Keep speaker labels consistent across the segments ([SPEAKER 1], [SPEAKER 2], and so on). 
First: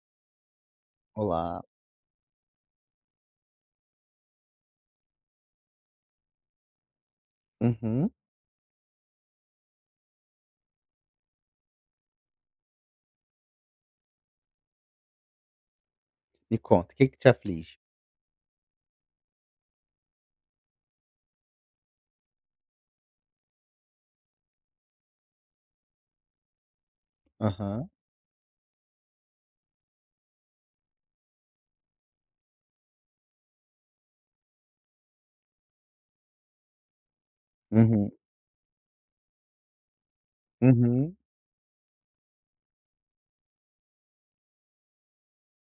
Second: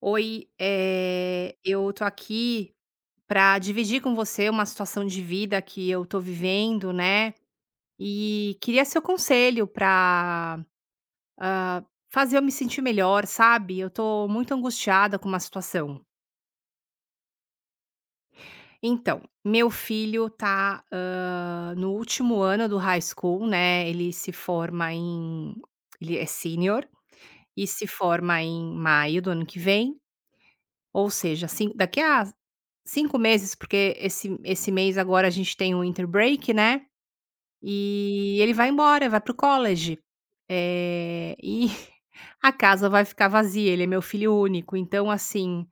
[SPEAKER 1] Oi,
[SPEAKER 2] Olá.
[SPEAKER 1] eu tô aqui pra dividir com você uma situação de vida que eu tô vivendo, né,
[SPEAKER 2] Uhum.
[SPEAKER 1] e queria seu conselho pra fazer eu me sentir melhor, sabe. Eu tô muito angustiada com uma situação.
[SPEAKER 2] Me conta, o que que te aflige?
[SPEAKER 1] Então, meu filho tá, no último ano do high school, né, ele é sênior e se
[SPEAKER 2] Aham.
[SPEAKER 1] forma em maio do ano que vem, ou seja, cin daqui a 5 meses, porque esse mês agora a gente tem o winter break, né,
[SPEAKER 2] Uhum.
[SPEAKER 1] e ele vai embora, vai pro o college,
[SPEAKER 2] Uhum.
[SPEAKER 1] e a casa vai ficar vazia, ele é meu filho único, então assim,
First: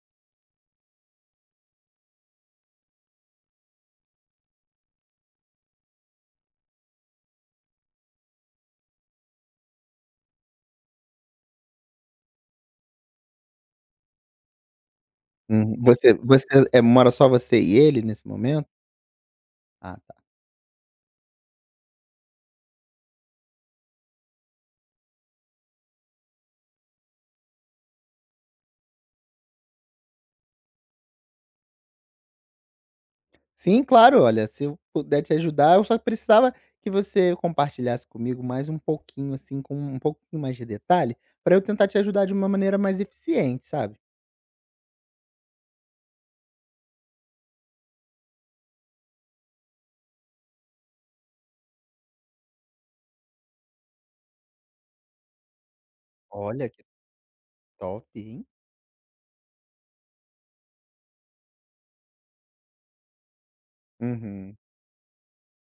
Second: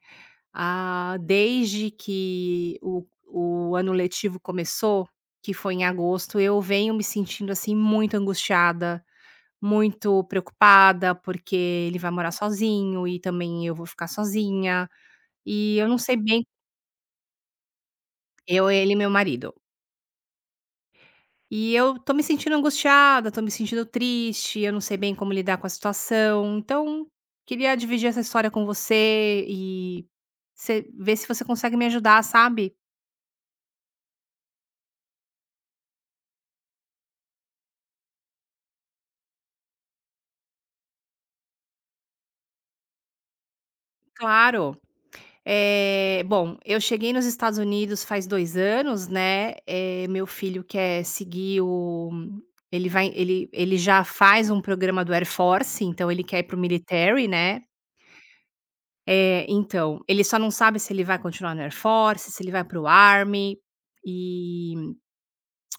[SPEAKER 1] ah, desde que o ano letivo começou, que foi em agosto, eu venho me sentindo, assim, muito angustiada, muito preocupada, porque ele vai morar sozinho e também eu vou ficar sozinha,
[SPEAKER 2] Uhum.
[SPEAKER 1] e eu não
[SPEAKER 2] Você
[SPEAKER 1] sei bem
[SPEAKER 2] você, eh, mora só você e ele nesse momento?
[SPEAKER 1] eu, ele e meu marido.
[SPEAKER 2] Ah, tá.
[SPEAKER 1] E eu tô me sentindo angustiada, tô me sentindo triste, eu não sei bem como lidar com a situação. Então, queria dividir essa história com você e você ver se você consegue me ajudar, sabe?
[SPEAKER 2] Sim, claro, olha, se eu puder te ajudar, eu só precisava que você compartilhasse comigo mais um pouquinho, assim, com um pouquinho mais de detalhe, para eu tentar te ajudar de uma maneira mais eficiente, sabe.
[SPEAKER 1] Claro. Bom, eu cheguei nos Estados Unidos faz 2 anos, né, meu filho quer seguir o ele vai ele ele já faz um programa do Air Force, então ele quer ir para o
[SPEAKER 2] Olha, que
[SPEAKER 1] military, né.
[SPEAKER 2] top, hein.
[SPEAKER 1] É, então, ele só não sabe se ele vai continuar no Air Force, se ele vai para o Army,
[SPEAKER 2] Uhum.
[SPEAKER 1] e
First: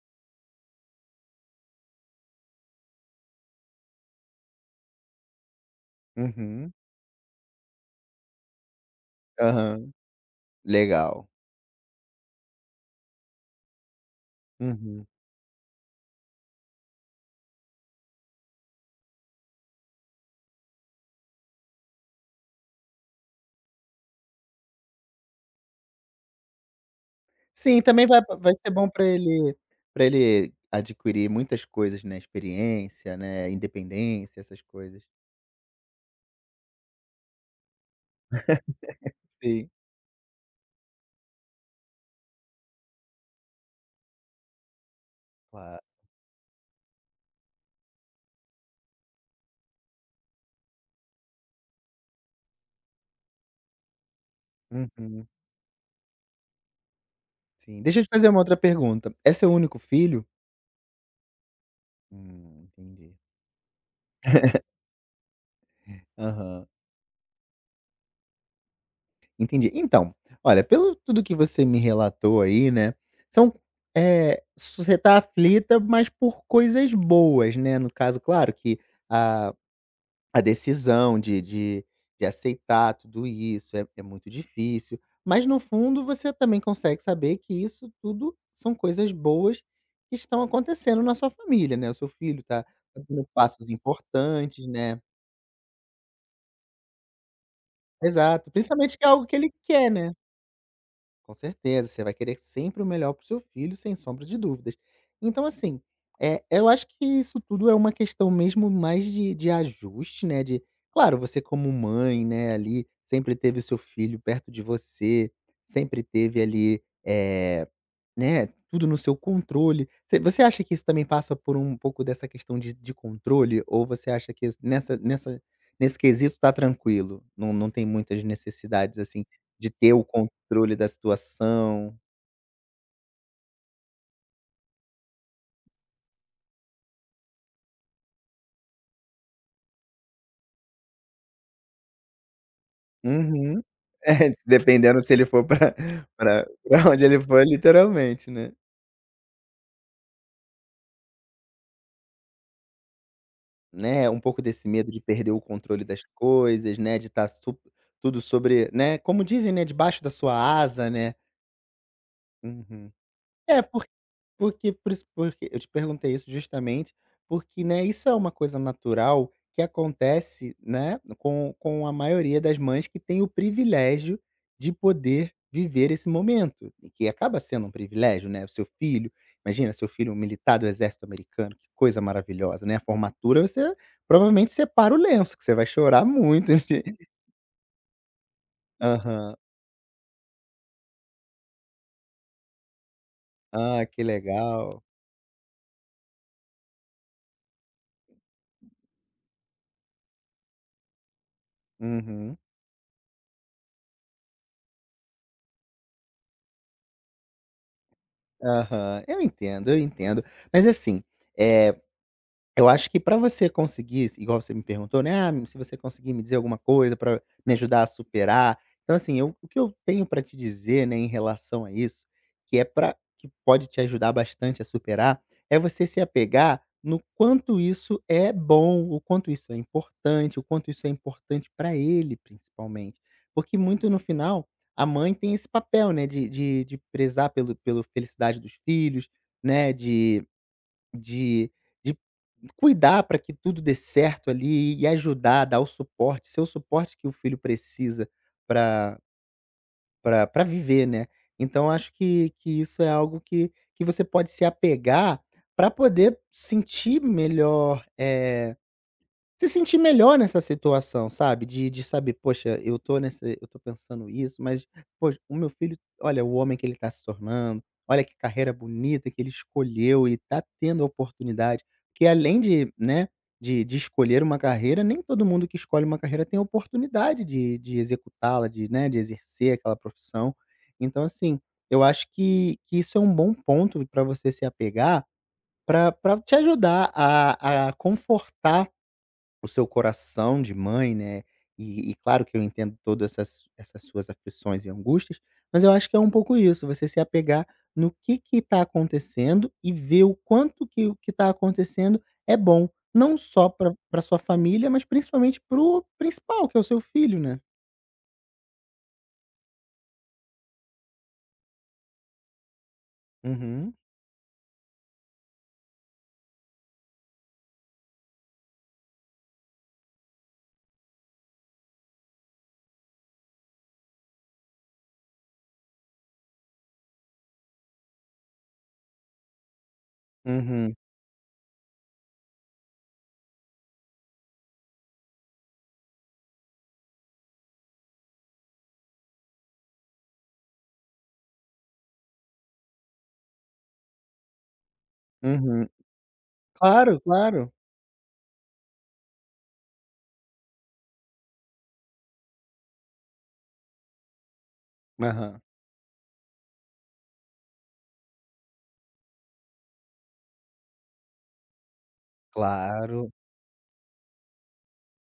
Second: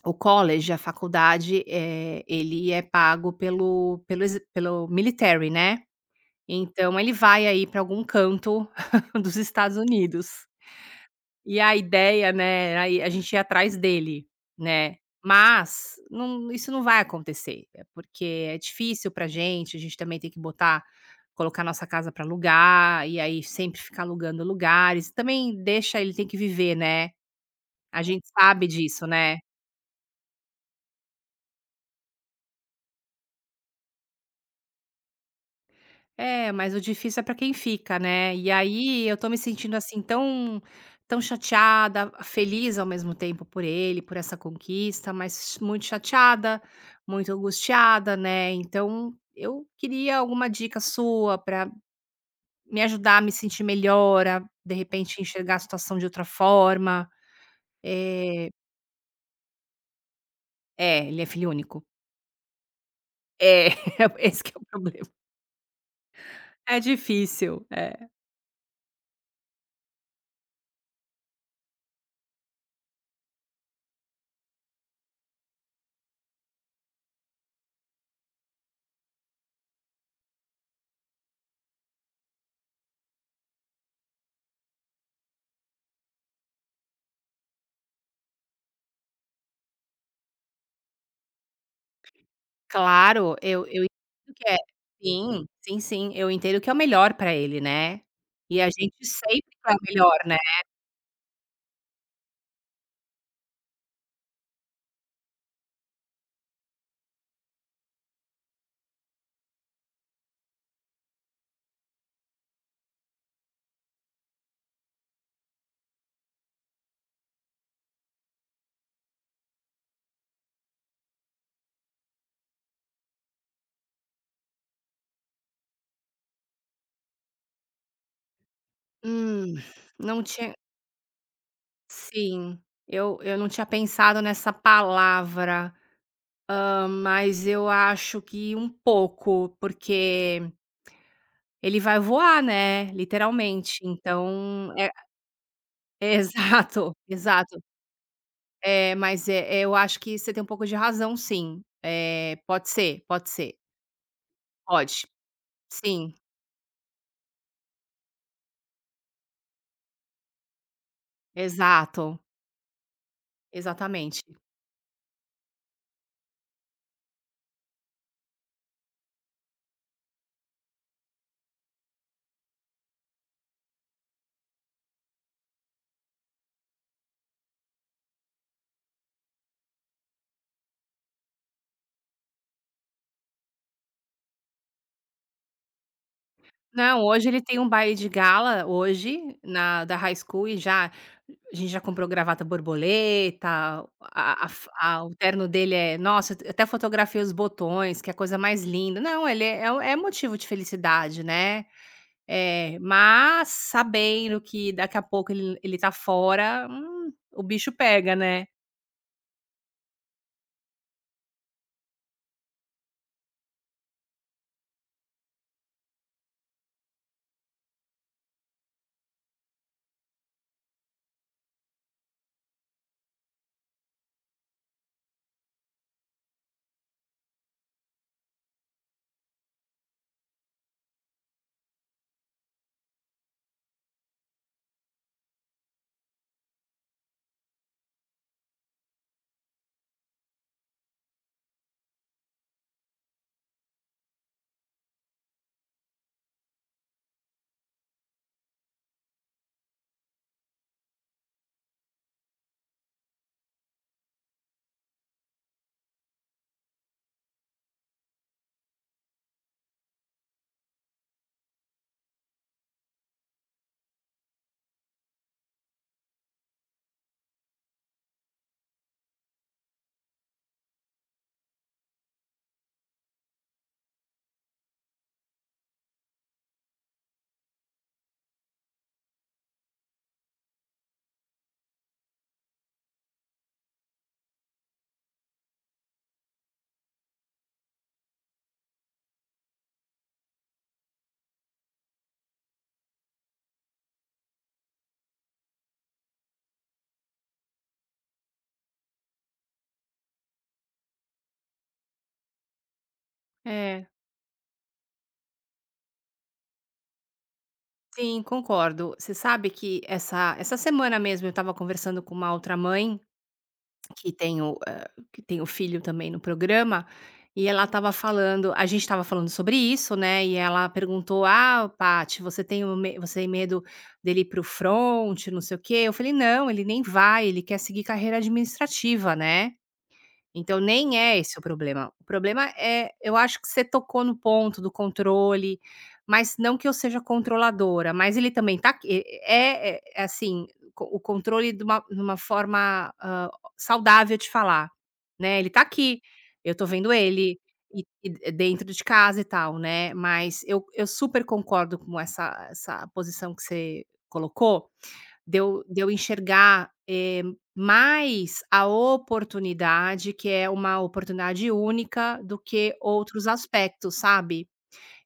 [SPEAKER 1] o college, a faculdade, ele é pago pelo military, né.
[SPEAKER 2] Uhum.
[SPEAKER 1] Então ele vai aí para algum canto dos Estados
[SPEAKER 2] Aham.
[SPEAKER 1] Unidos.
[SPEAKER 2] Legal.
[SPEAKER 1] E a ideia, né, aí a gente ir atrás dele, né.
[SPEAKER 2] Uhum.
[SPEAKER 1] Mas isso não vai acontecer, porque é difícil pra gente, a gente também tem que botar colocar nossa casa pra alugar, e aí sempre ficar alugando lugares, também deixa ele tem que viver, né.
[SPEAKER 2] Sim,
[SPEAKER 1] A
[SPEAKER 2] também vai
[SPEAKER 1] gente
[SPEAKER 2] vai
[SPEAKER 1] sabe
[SPEAKER 2] ser bom para
[SPEAKER 1] disso, né.
[SPEAKER 2] ele para ele adquirir muitas coisas, né, experiência, né, independência, essas coisas.
[SPEAKER 1] É, mas o difícil é pra quem fica, né. E aí eu tô me
[SPEAKER 2] Sim.
[SPEAKER 1] sentindo, assim, tão tão chateada, feliz ao mesmo tempo por ele, por essa conquista, mas
[SPEAKER 2] Claro.
[SPEAKER 1] muito chateada, muito angustiada, né. Então eu queria alguma dica sua pra me ajudar a me sentir melhor, a de repente
[SPEAKER 2] Uhum,
[SPEAKER 1] enxergar a situação de outra forma.
[SPEAKER 2] sim. Deixa eu te fazer uma
[SPEAKER 1] Eh
[SPEAKER 2] outra pergunta. É seu único filho?
[SPEAKER 1] ele é filho único.
[SPEAKER 2] Entendi.
[SPEAKER 1] É, esse que é o problema.
[SPEAKER 2] Aham,
[SPEAKER 1] É difícil, é.
[SPEAKER 2] entendi. Então, olha, pelo tudo que você me relatou aí, né, são, você tá aflita, mas por coisas boas, né, no caso, claro que a A decisão de aceitar tudo isso é muito difícil, mas no fundo você também consegue saber que isso tudo são coisas boas que estão acontecendo na sua família, né, o seu filho tá dando
[SPEAKER 1] Claro, eu
[SPEAKER 2] passos
[SPEAKER 1] eu entendo que é
[SPEAKER 2] importantes, né.
[SPEAKER 1] sim, sim, sim, eu entendo que é o melhor pra ele, né.
[SPEAKER 2] Exato,
[SPEAKER 1] E a
[SPEAKER 2] principalmente
[SPEAKER 1] gente
[SPEAKER 2] que é algo que
[SPEAKER 1] sempre
[SPEAKER 2] ele
[SPEAKER 1] quer o
[SPEAKER 2] quer, né.
[SPEAKER 1] melhor, né.
[SPEAKER 2] Com certeza, você vai querer sempre o melhor para o seu filho, sem sombra de dúvidas. Então, assim, eu acho que isso tudo é uma questão mesmo mais de ajuste, né, de claro, você como mãe, né, ali, sempre teve o seu filho perto de você, sempre teve ali, né, tudo no seu controle. Você acha que isso também passa por um pouco dessa questão de controle ou você acha que nessa nessa nesse quesito tá tranquilo, não tem muitas necessidades, assim,
[SPEAKER 1] Hum,
[SPEAKER 2] de ter o
[SPEAKER 1] não tinha
[SPEAKER 2] controle da situação?
[SPEAKER 1] sim, eu não tinha pensado nessa palavra, mas eu acho que um pouco, porque ele vai voar, né,
[SPEAKER 2] Uhum.
[SPEAKER 1] literalmente,
[SPEAKER 2] É, dependendo se ele for pra
[SPEAKER 1] é exato,
[SPEAKER 2] pra pra onde ele for,
[SPEAKER 1] exato.
[SPEAKER 2] literalmente, né.
[SPEAKER 1] Eu acho que você tem um pouco de razão sim. É, pode ser, pode ser,
[SPEAKER 2] Né, um pouco desse medo de
[SPEAKER 1] pode,
[SPEAKER 2] perder o controle das
[SPEAKER 1] sim.
[SPEAKER 2] coisas, né, de estar tudo sobre, né, como dizem, né, debaixo da sua asa, né.
[SPEAKER 1] Exato,
[SPEAKER 2] Uhum. É.
[SPEAKER 1] exatamente.
[SPEAKER 2] Porque eu te perguntei isso justamente, porque, né, isso é uma coisa natural que acontece, né, com a maioria das mães que tem o privilégio de poder viver esse momento, e que acaba sendo um privilégio, né, o seu filho imagina seu filho um militar do exército americano, que coisa maravilhosa, né, a formatura você provavelmente separa o lenço, que você vai chorar muito.
[SPEAKER 1] Não, hoje ele tem um baile de gala, hoje,
[SPEAKER 2] Aham.
[SPEAKER 1] na da high school e já a gente já comprou gravata borboleta, a
[SPEAKER 2] Ah, que
[SPEAKER 1] a
[SPEAKER 2] legal.
[SPEAKER 1] a o terno dele é nossa, eu até fotografei os botões, que é a coisa mais linda. Não, ele é é um, é motivo de felicidade, né.
[SPEAKER 2] Uhum.
[SPEAKER 1] É, mas sabendo que daqui a pouco ele tá fora, o bicho pega, né.
[SPEAKER 2] Aham. Eu entendo, eu entendo. Mas assim, é eu acho que para você conseguir, igual você me perguntou, né: "Ah, se você conseguir me dizer alguma coisa para me ajudar a superar". Então, assim, eu o que eu tenho para te dizer, né, em relação a isso, que é para que pode te ajudar bastante a superar, é você se apegar no quanto isso é bom, o quanto isso é importante, o quanto isso é importante para ele, principalmente. Porque muito no final, a mãe tem esse papel, né, de prezar pelo felicidade dos filhos, né, de de cuidar para que tudo dê certo ali e ajudar, dar o suporte, ser o suporte que o filho precisa para pra pra viver, né. Então acho que isso é algo que você pode se apegar para poder sentir melhor, se sentir melhor nessa situação, sabe, de saber: "Poxa, eu tô pensando isso, mas, poxa, o meu filho, olha o homem que ele tá se tornando, olha que carreira bonita que ele escolheu e tá tendo a oportunidade", porque além de, né, de escolher uma carreira, nem todo mundo que escolhe uma carreira tem a oportunidade de executá-la, de, né, de exercer aquela profissão. Então, assim, eu acho que isso é um bom ponto para você se apegar para pra te ajudar a confortar o seu coração de mãe, né, e claro que eu entendo todas essas suas aflições e angústias, mas eu acho que é um pouco isso, você se apegar no que está acontecendo e ver o quanto que o que está acontecendo é bom, não só para
[SPEAKER 1] É,
[SPEAKER 2] pra sua família, mas principalmente para o principal, que é o seu filho, né.
[SPEAKER 1] sim, concordo. Você sabe que essa semana mesmo eu estava conversando com uma outra mãe
[SPEAKER 2] Uhum,
[SPEAKER 1] que tem o filho também no programa, e ela estava falando sobre isso, né, e ela perguntou: "Ah, Paty, você tem medo dele ir para front, não sei o quê?" Eu falei: "Não, ele nem vai, ele quer seguir carreira administrativa, né". Então
[SPEAKER 2] uhum,
[SPEAKER 1] nem é esse o problema. O problema é eu acho que você tocou no ponto do controle, mas não que eu seja controladora, mas ele também tá q é assim, co o controle de uma forma, saudável de falar, né, ele tá
[SPEAKER 2] uhum.
[SPEAKER 1] aqui, eu tô vendo
[SPEAKER 2] Claro,
[SPEAKER 1] ele,
[SPEAKER 2] claro.
[SPEAKER 1] e dentro de casa e tal, né, mas eu super concordo com essa posição que você colocou, de
[SPEAKER 2] Aham.
[SPEAKER 1] eu de eu enxergar, mais a oportunidade, que é uma oportunidade única, do que
[SPEAKER 2] Claro,
[SPEAKER 1] outros aspectos, sabe.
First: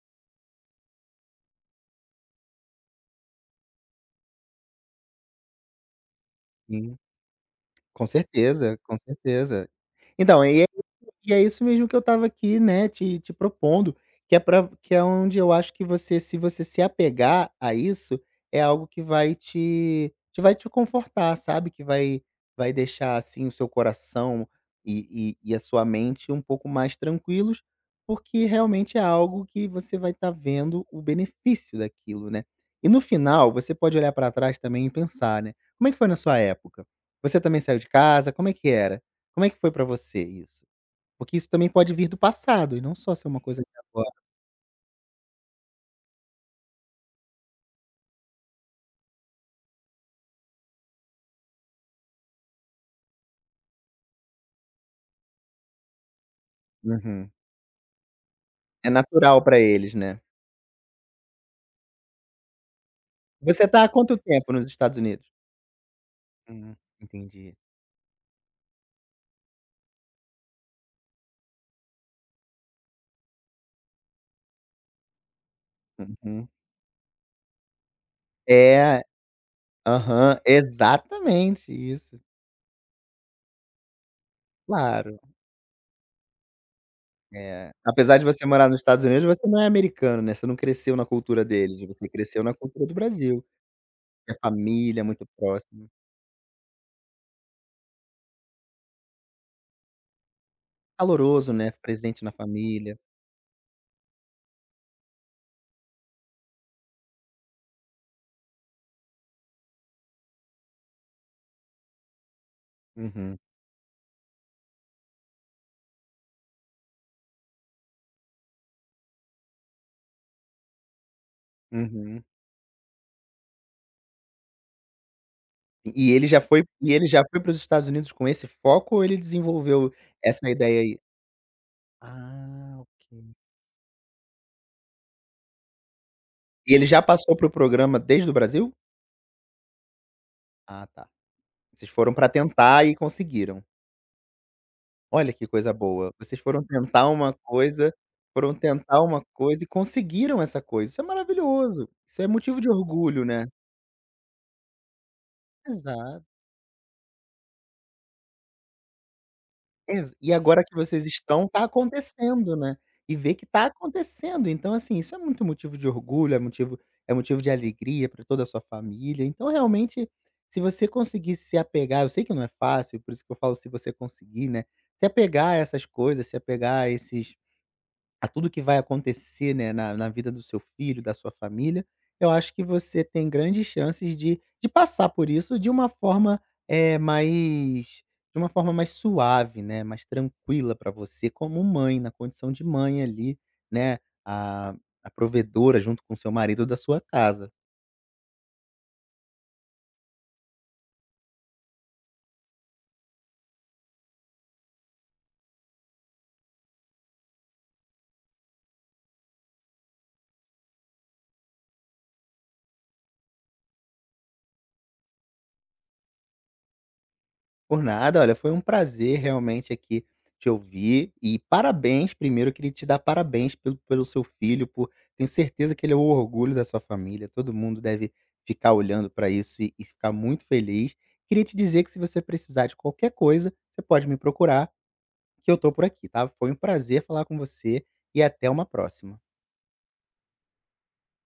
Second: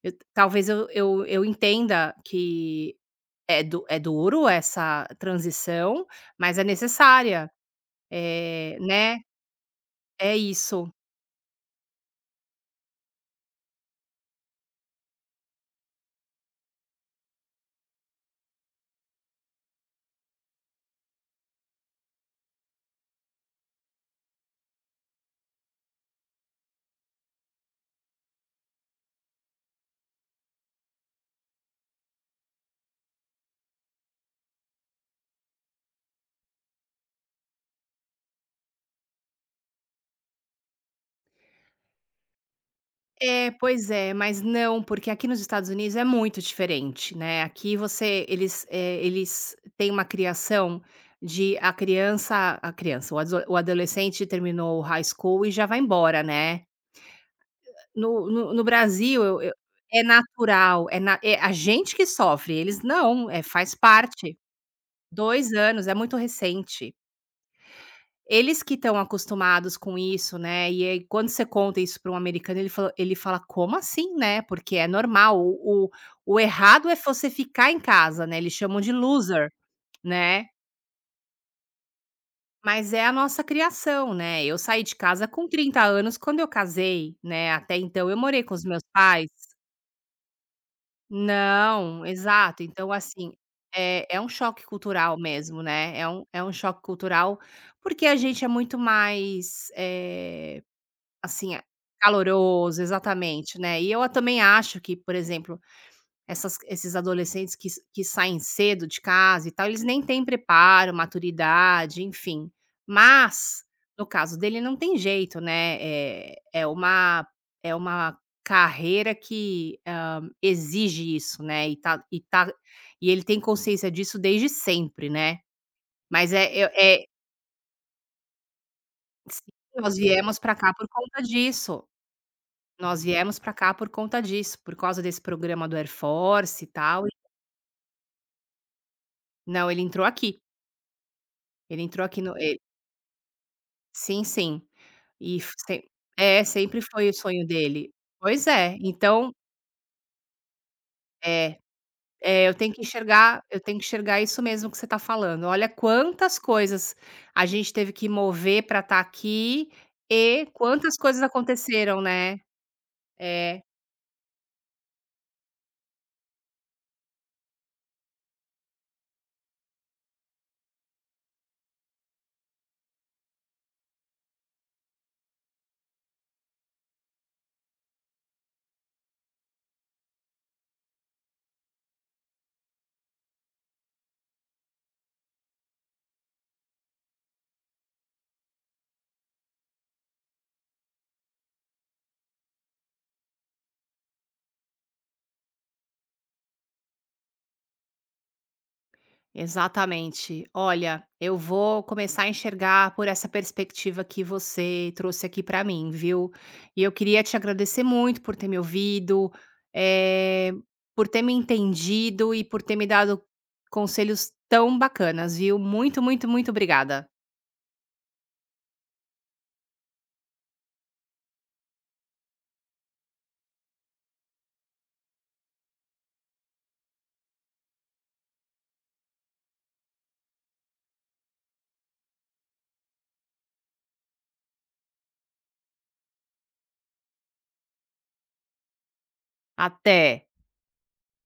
[SPEAKER 1] Eu talvez eu entenda que é du é duro essa transição, mas é
[SPEAKER 2] sim.
[SPEAKER 1] necessária,
[SPEAKER 2] Com certeza, com
[SPEAKER 1] né.
[SPEAKER 2] certeza.
[SPEAKER 1] É
[SPEAKER 2] Então. e
[SPEAKER 1] isso.
[SPEAKER 2] E é isso mesmo que eu estava aqui, né, te propondo, que é para que é onde eu acho que você se apegar a isso, é algo que vai te confortar, sabe, que vai deixar, assim, o seu coração e a sua mente um pouco mais tranquilos, porque realmente é algo que você vai estar vendo o benefício daquilo, né. E no final, você pode olhar para trás também e pensar, né, como é que foi na sua época? Você também saiu de casa, como é que era? Como é que foi para você isso? Porque isso também pode vir do passado e não só ser uma
[SPEAKER 1] É,
[SPEAKER 2] coisa de
[SPEAKER 1] pois
[SPEAKER 2] agora.
[SPEAKER 1] é, mas não, porque aqui nos Estados Unidos é muito diferente, né, aqui você eles, eles têm uma criação de a criança, o adzo o adolescente terminou o high school e já vai embora, né.
[SPEAKER 2] Uhum.
[SPEAKER 1] No
[SPEAKER 2] É
[SPEAKER 1] Brasil
[SPEAKER 2] natural
[SPEAKER 1] eu
[SPEAKER 2] pra eles,
[SPEAKER 1] é
[SPEAKER 2] né.
[SPEAKER 1] natural, é na é a gente que sofre, eles não, é
[SPEAKER 2] Você
[SPEAKER 1] faz
[SPEAKER 2] tá há quanto
[SPEAKER 1] parte.
[SPEAKER 2] tempo nos Estados Unidos?
[SPEAKER 1] 2 anos, é muito recente.
[SPEAKER 2] Entendi.
[SPEAKER 1] Eles que estão acostumados com isso, né, e aí quando você conta isso para um americano ele fala: "Como assim, né?" Porque é normal, o
[SPEAKER 2] Uhum.
[SPEAKER 1] errado é você ficar em casa, né, eles chamam de
[SPEAKER 2] É.
[SPEAKER 1] loser,
[SPEAKER 2] Aham.
[SPEAKER 1] né.
[SPEAKER 2] Exatamente isso.
[SPEAKER 1] Mas é a nossa criação, né, eu saí de
[SPEAKER 2] Claro.
[SPEAKER 1] casa com 30 anos quando eu casei, né,
[SPEAKER 2] É.
[SPEAKER 1] até então eu
[SPEAKER 2] Apesar de
[SPEAKER 1] morei
[SPEAKER 2] você
[SPEAKER 1] com os
[SPEAKER 2] morar nos
[SPEAKER 1] meus
[SPEAKER 2] Estados Unidos,
[SPEAKER 1] pais.
[SPEAKER 2] você não é americano, né, você não cresceu na cultura deles,
[SPEAKER 1] Não,
[SPEAKER 2] você cresceu na
[SPEAKER 1] exato,
[SPEAKER 2] cultura
[SPEAKER 1] então
[SPEAKER 2] do
[SPEAKER 1] assim,
[SPEAKER 2] Brasil,
[SPEAKER 1] é um
[SPEAKER 2] que é
[SPEAKER 1] choque
[SPEAKER 2] família,
[SPEAKER 1] cultural
[SPEAKER 2] muito
[SPEAKER 1] mesmo,
[SPEAKER 2] próximo.
[SPEAKER 1] né, é um choque cultural, porque a gente é muito mais,
[SPEAKER 2] Caloroso,
[SPEAKER 1] Assim, é
[SPEAKER 2] né, presente na
[SPEAKER 1] caloroso,
[SPEAKER 2] família.
[SPEAKER 1] exatamente, né. E eu a também acho que, por exemplo, essas esses adolescentes que saem cedo de casa e tal, eles nem têm preparo, maturidade, enfim.
[SPEAKER 2] Uhum,
[SPEAKER 1] Mas, no caso dele não tem jeito, né, é uma carreira que, exige isso, né, e tá e
[SPEAKER 2] uhum.
[SPEAKER 1] tá e ele tem consciência disso desde sempre, né.
[SPEAKER 2] E ele
[SPEAKER 1] Mas
[SPEAKER 2] já
[SPEAKER 1] é
[SPEAKER 2] foi
[SPEAKER 1] eu
[SPEAKER 2] e
[SPEAKER 1] é
[SPEAKER 2] ele já foi para os Estados Unidos com esse foco ou ele
[SPEAKER 1] sim,
[SPEAKER 2] desenvolveu
[SPEAKER 1] nós viemos
[SPEAKER 2] essa
[SPEAKER 1] para cá
[SPEAKER 2] ideia
[SPEAKER 1] por
[SPEAKER 2] aí?
[SPEAKER 1] conta disso.
[SPEAKER 2] Ah,
[SPEAKER 1] Nós
[SPEAKER 2] ok.
[SPEAKER 1] viemos para cá por conta disso, por causa desse programa do Air Force e
[SPEAKER 2] E ele já
[SPEAKER 1] tal.
[SPEAKER 2] passou para o programa desde o Brasil?
[SPEAKER 1] Não, ele entrou aqui.
[SPEAKER 2] Ah, tá.
[SPEAKER 1] Ele
[SPEAKER 2] Vocês
[SPEAKER 1] entrou
[SPEAKER 2] foram
[SPEAKER 1] aqui
[SPEAKER 2] para
[SPEAKER 1] no e
[SPEAKER 2] tentar e conseguiram.
[SPEAKER 1] sim, sim.
[SPEAKER 2] Olha
[SPEAKER 1] E
[SPEAKER 2] que
[SPEAKER 1] f
[SPEAKER 2] coisa
[SPEAKER 1] sem
[SPEAKER 2] boa. Vocês
[SPEAKER 1] é,
[SPEAKER 2] foram
[SPEAKER 1] sempre
[SPEAKER 2] tentar
[SPEAKER 1] foi o
[SPEAKER 2] uma
[SPEAKER 1] sonho dele.
[SPEAKER 2] coisa
[SPEAKER 1] Pois é, então
[SPEAKER 2] e conseguiram essa coisa. Isso é
[SPEAKER 1] é,
[SPEAKER 2] maravilhoso. Isso é
[SPEAKER 1] é,
[SPEAKER 2] motivo de orgulho, né.
[SPEAKER 1] eu tenho que enxergar isso mesmo que você está falando. Olha
[SPEAKER 2] Exato.
[SPEAKER 1] quantas coisas a gente teve que mover para estar aqui
[SPEAKER 2] Exa e
[SPEAKER 1] e
[SPEAKER 2] agora que
[SPEAKER 1] quantas
[SPEAKER 2] vocês
[SPEAKER 1] coisas
[SPEAKER 2] estão, tá
[SPEAKER 1] aconteceram, né.
[SPEAKER 2] acontecendo, né. E ver que
[SPEAKER 1] É.
[SPEAKER 2] tá acontecendo, então assim, isso é muito motivo de orgulho, é motivo de alegria pra toda a sua família, então realmente, se você conseguir se apegar eu sei que não é fácil, por isso que eu falo se você conseguir, né, se apegar a essas coisas, se apegar a tudo que vai acontecer, né, na vida do seu filho, da sua família, eu acho que você tem grandes chances de passar por isso de uma forma, é mais de uma forma mais suave, né, mais tranquila para você como mãe, na condição de mãe ali, né, a a provedora junto com o seu marido da sua casa.
[SPEAKER 1] Exatamente. Olha, eu vou começar a enxergar por essa perspectiva que você trouxe aqui para mim, viu? E eu queria te agradecer muito por ter me ouvido, eh, por ter me entendido e por ter me dado conselhos tão bacanas, viu? Muito, muito, muito obrigada.
[SPEAKER 2] Por nada, olha, foi um prazer realmente aqui te ouvir e parabéns, primeiro eu queria te dar parabéns pelo seu filho, por tenho certeza que ele é o orgulho da sua família, todo mundo deve ficar olhando para isso e ficar muito feliz. Queria te dizer que se você precisar de qualquer coisa, você pode me procurar que eu tô por aqui, tá. Foi um prazer falar com você e até uma próxima.
[SPEAKER 1] Até!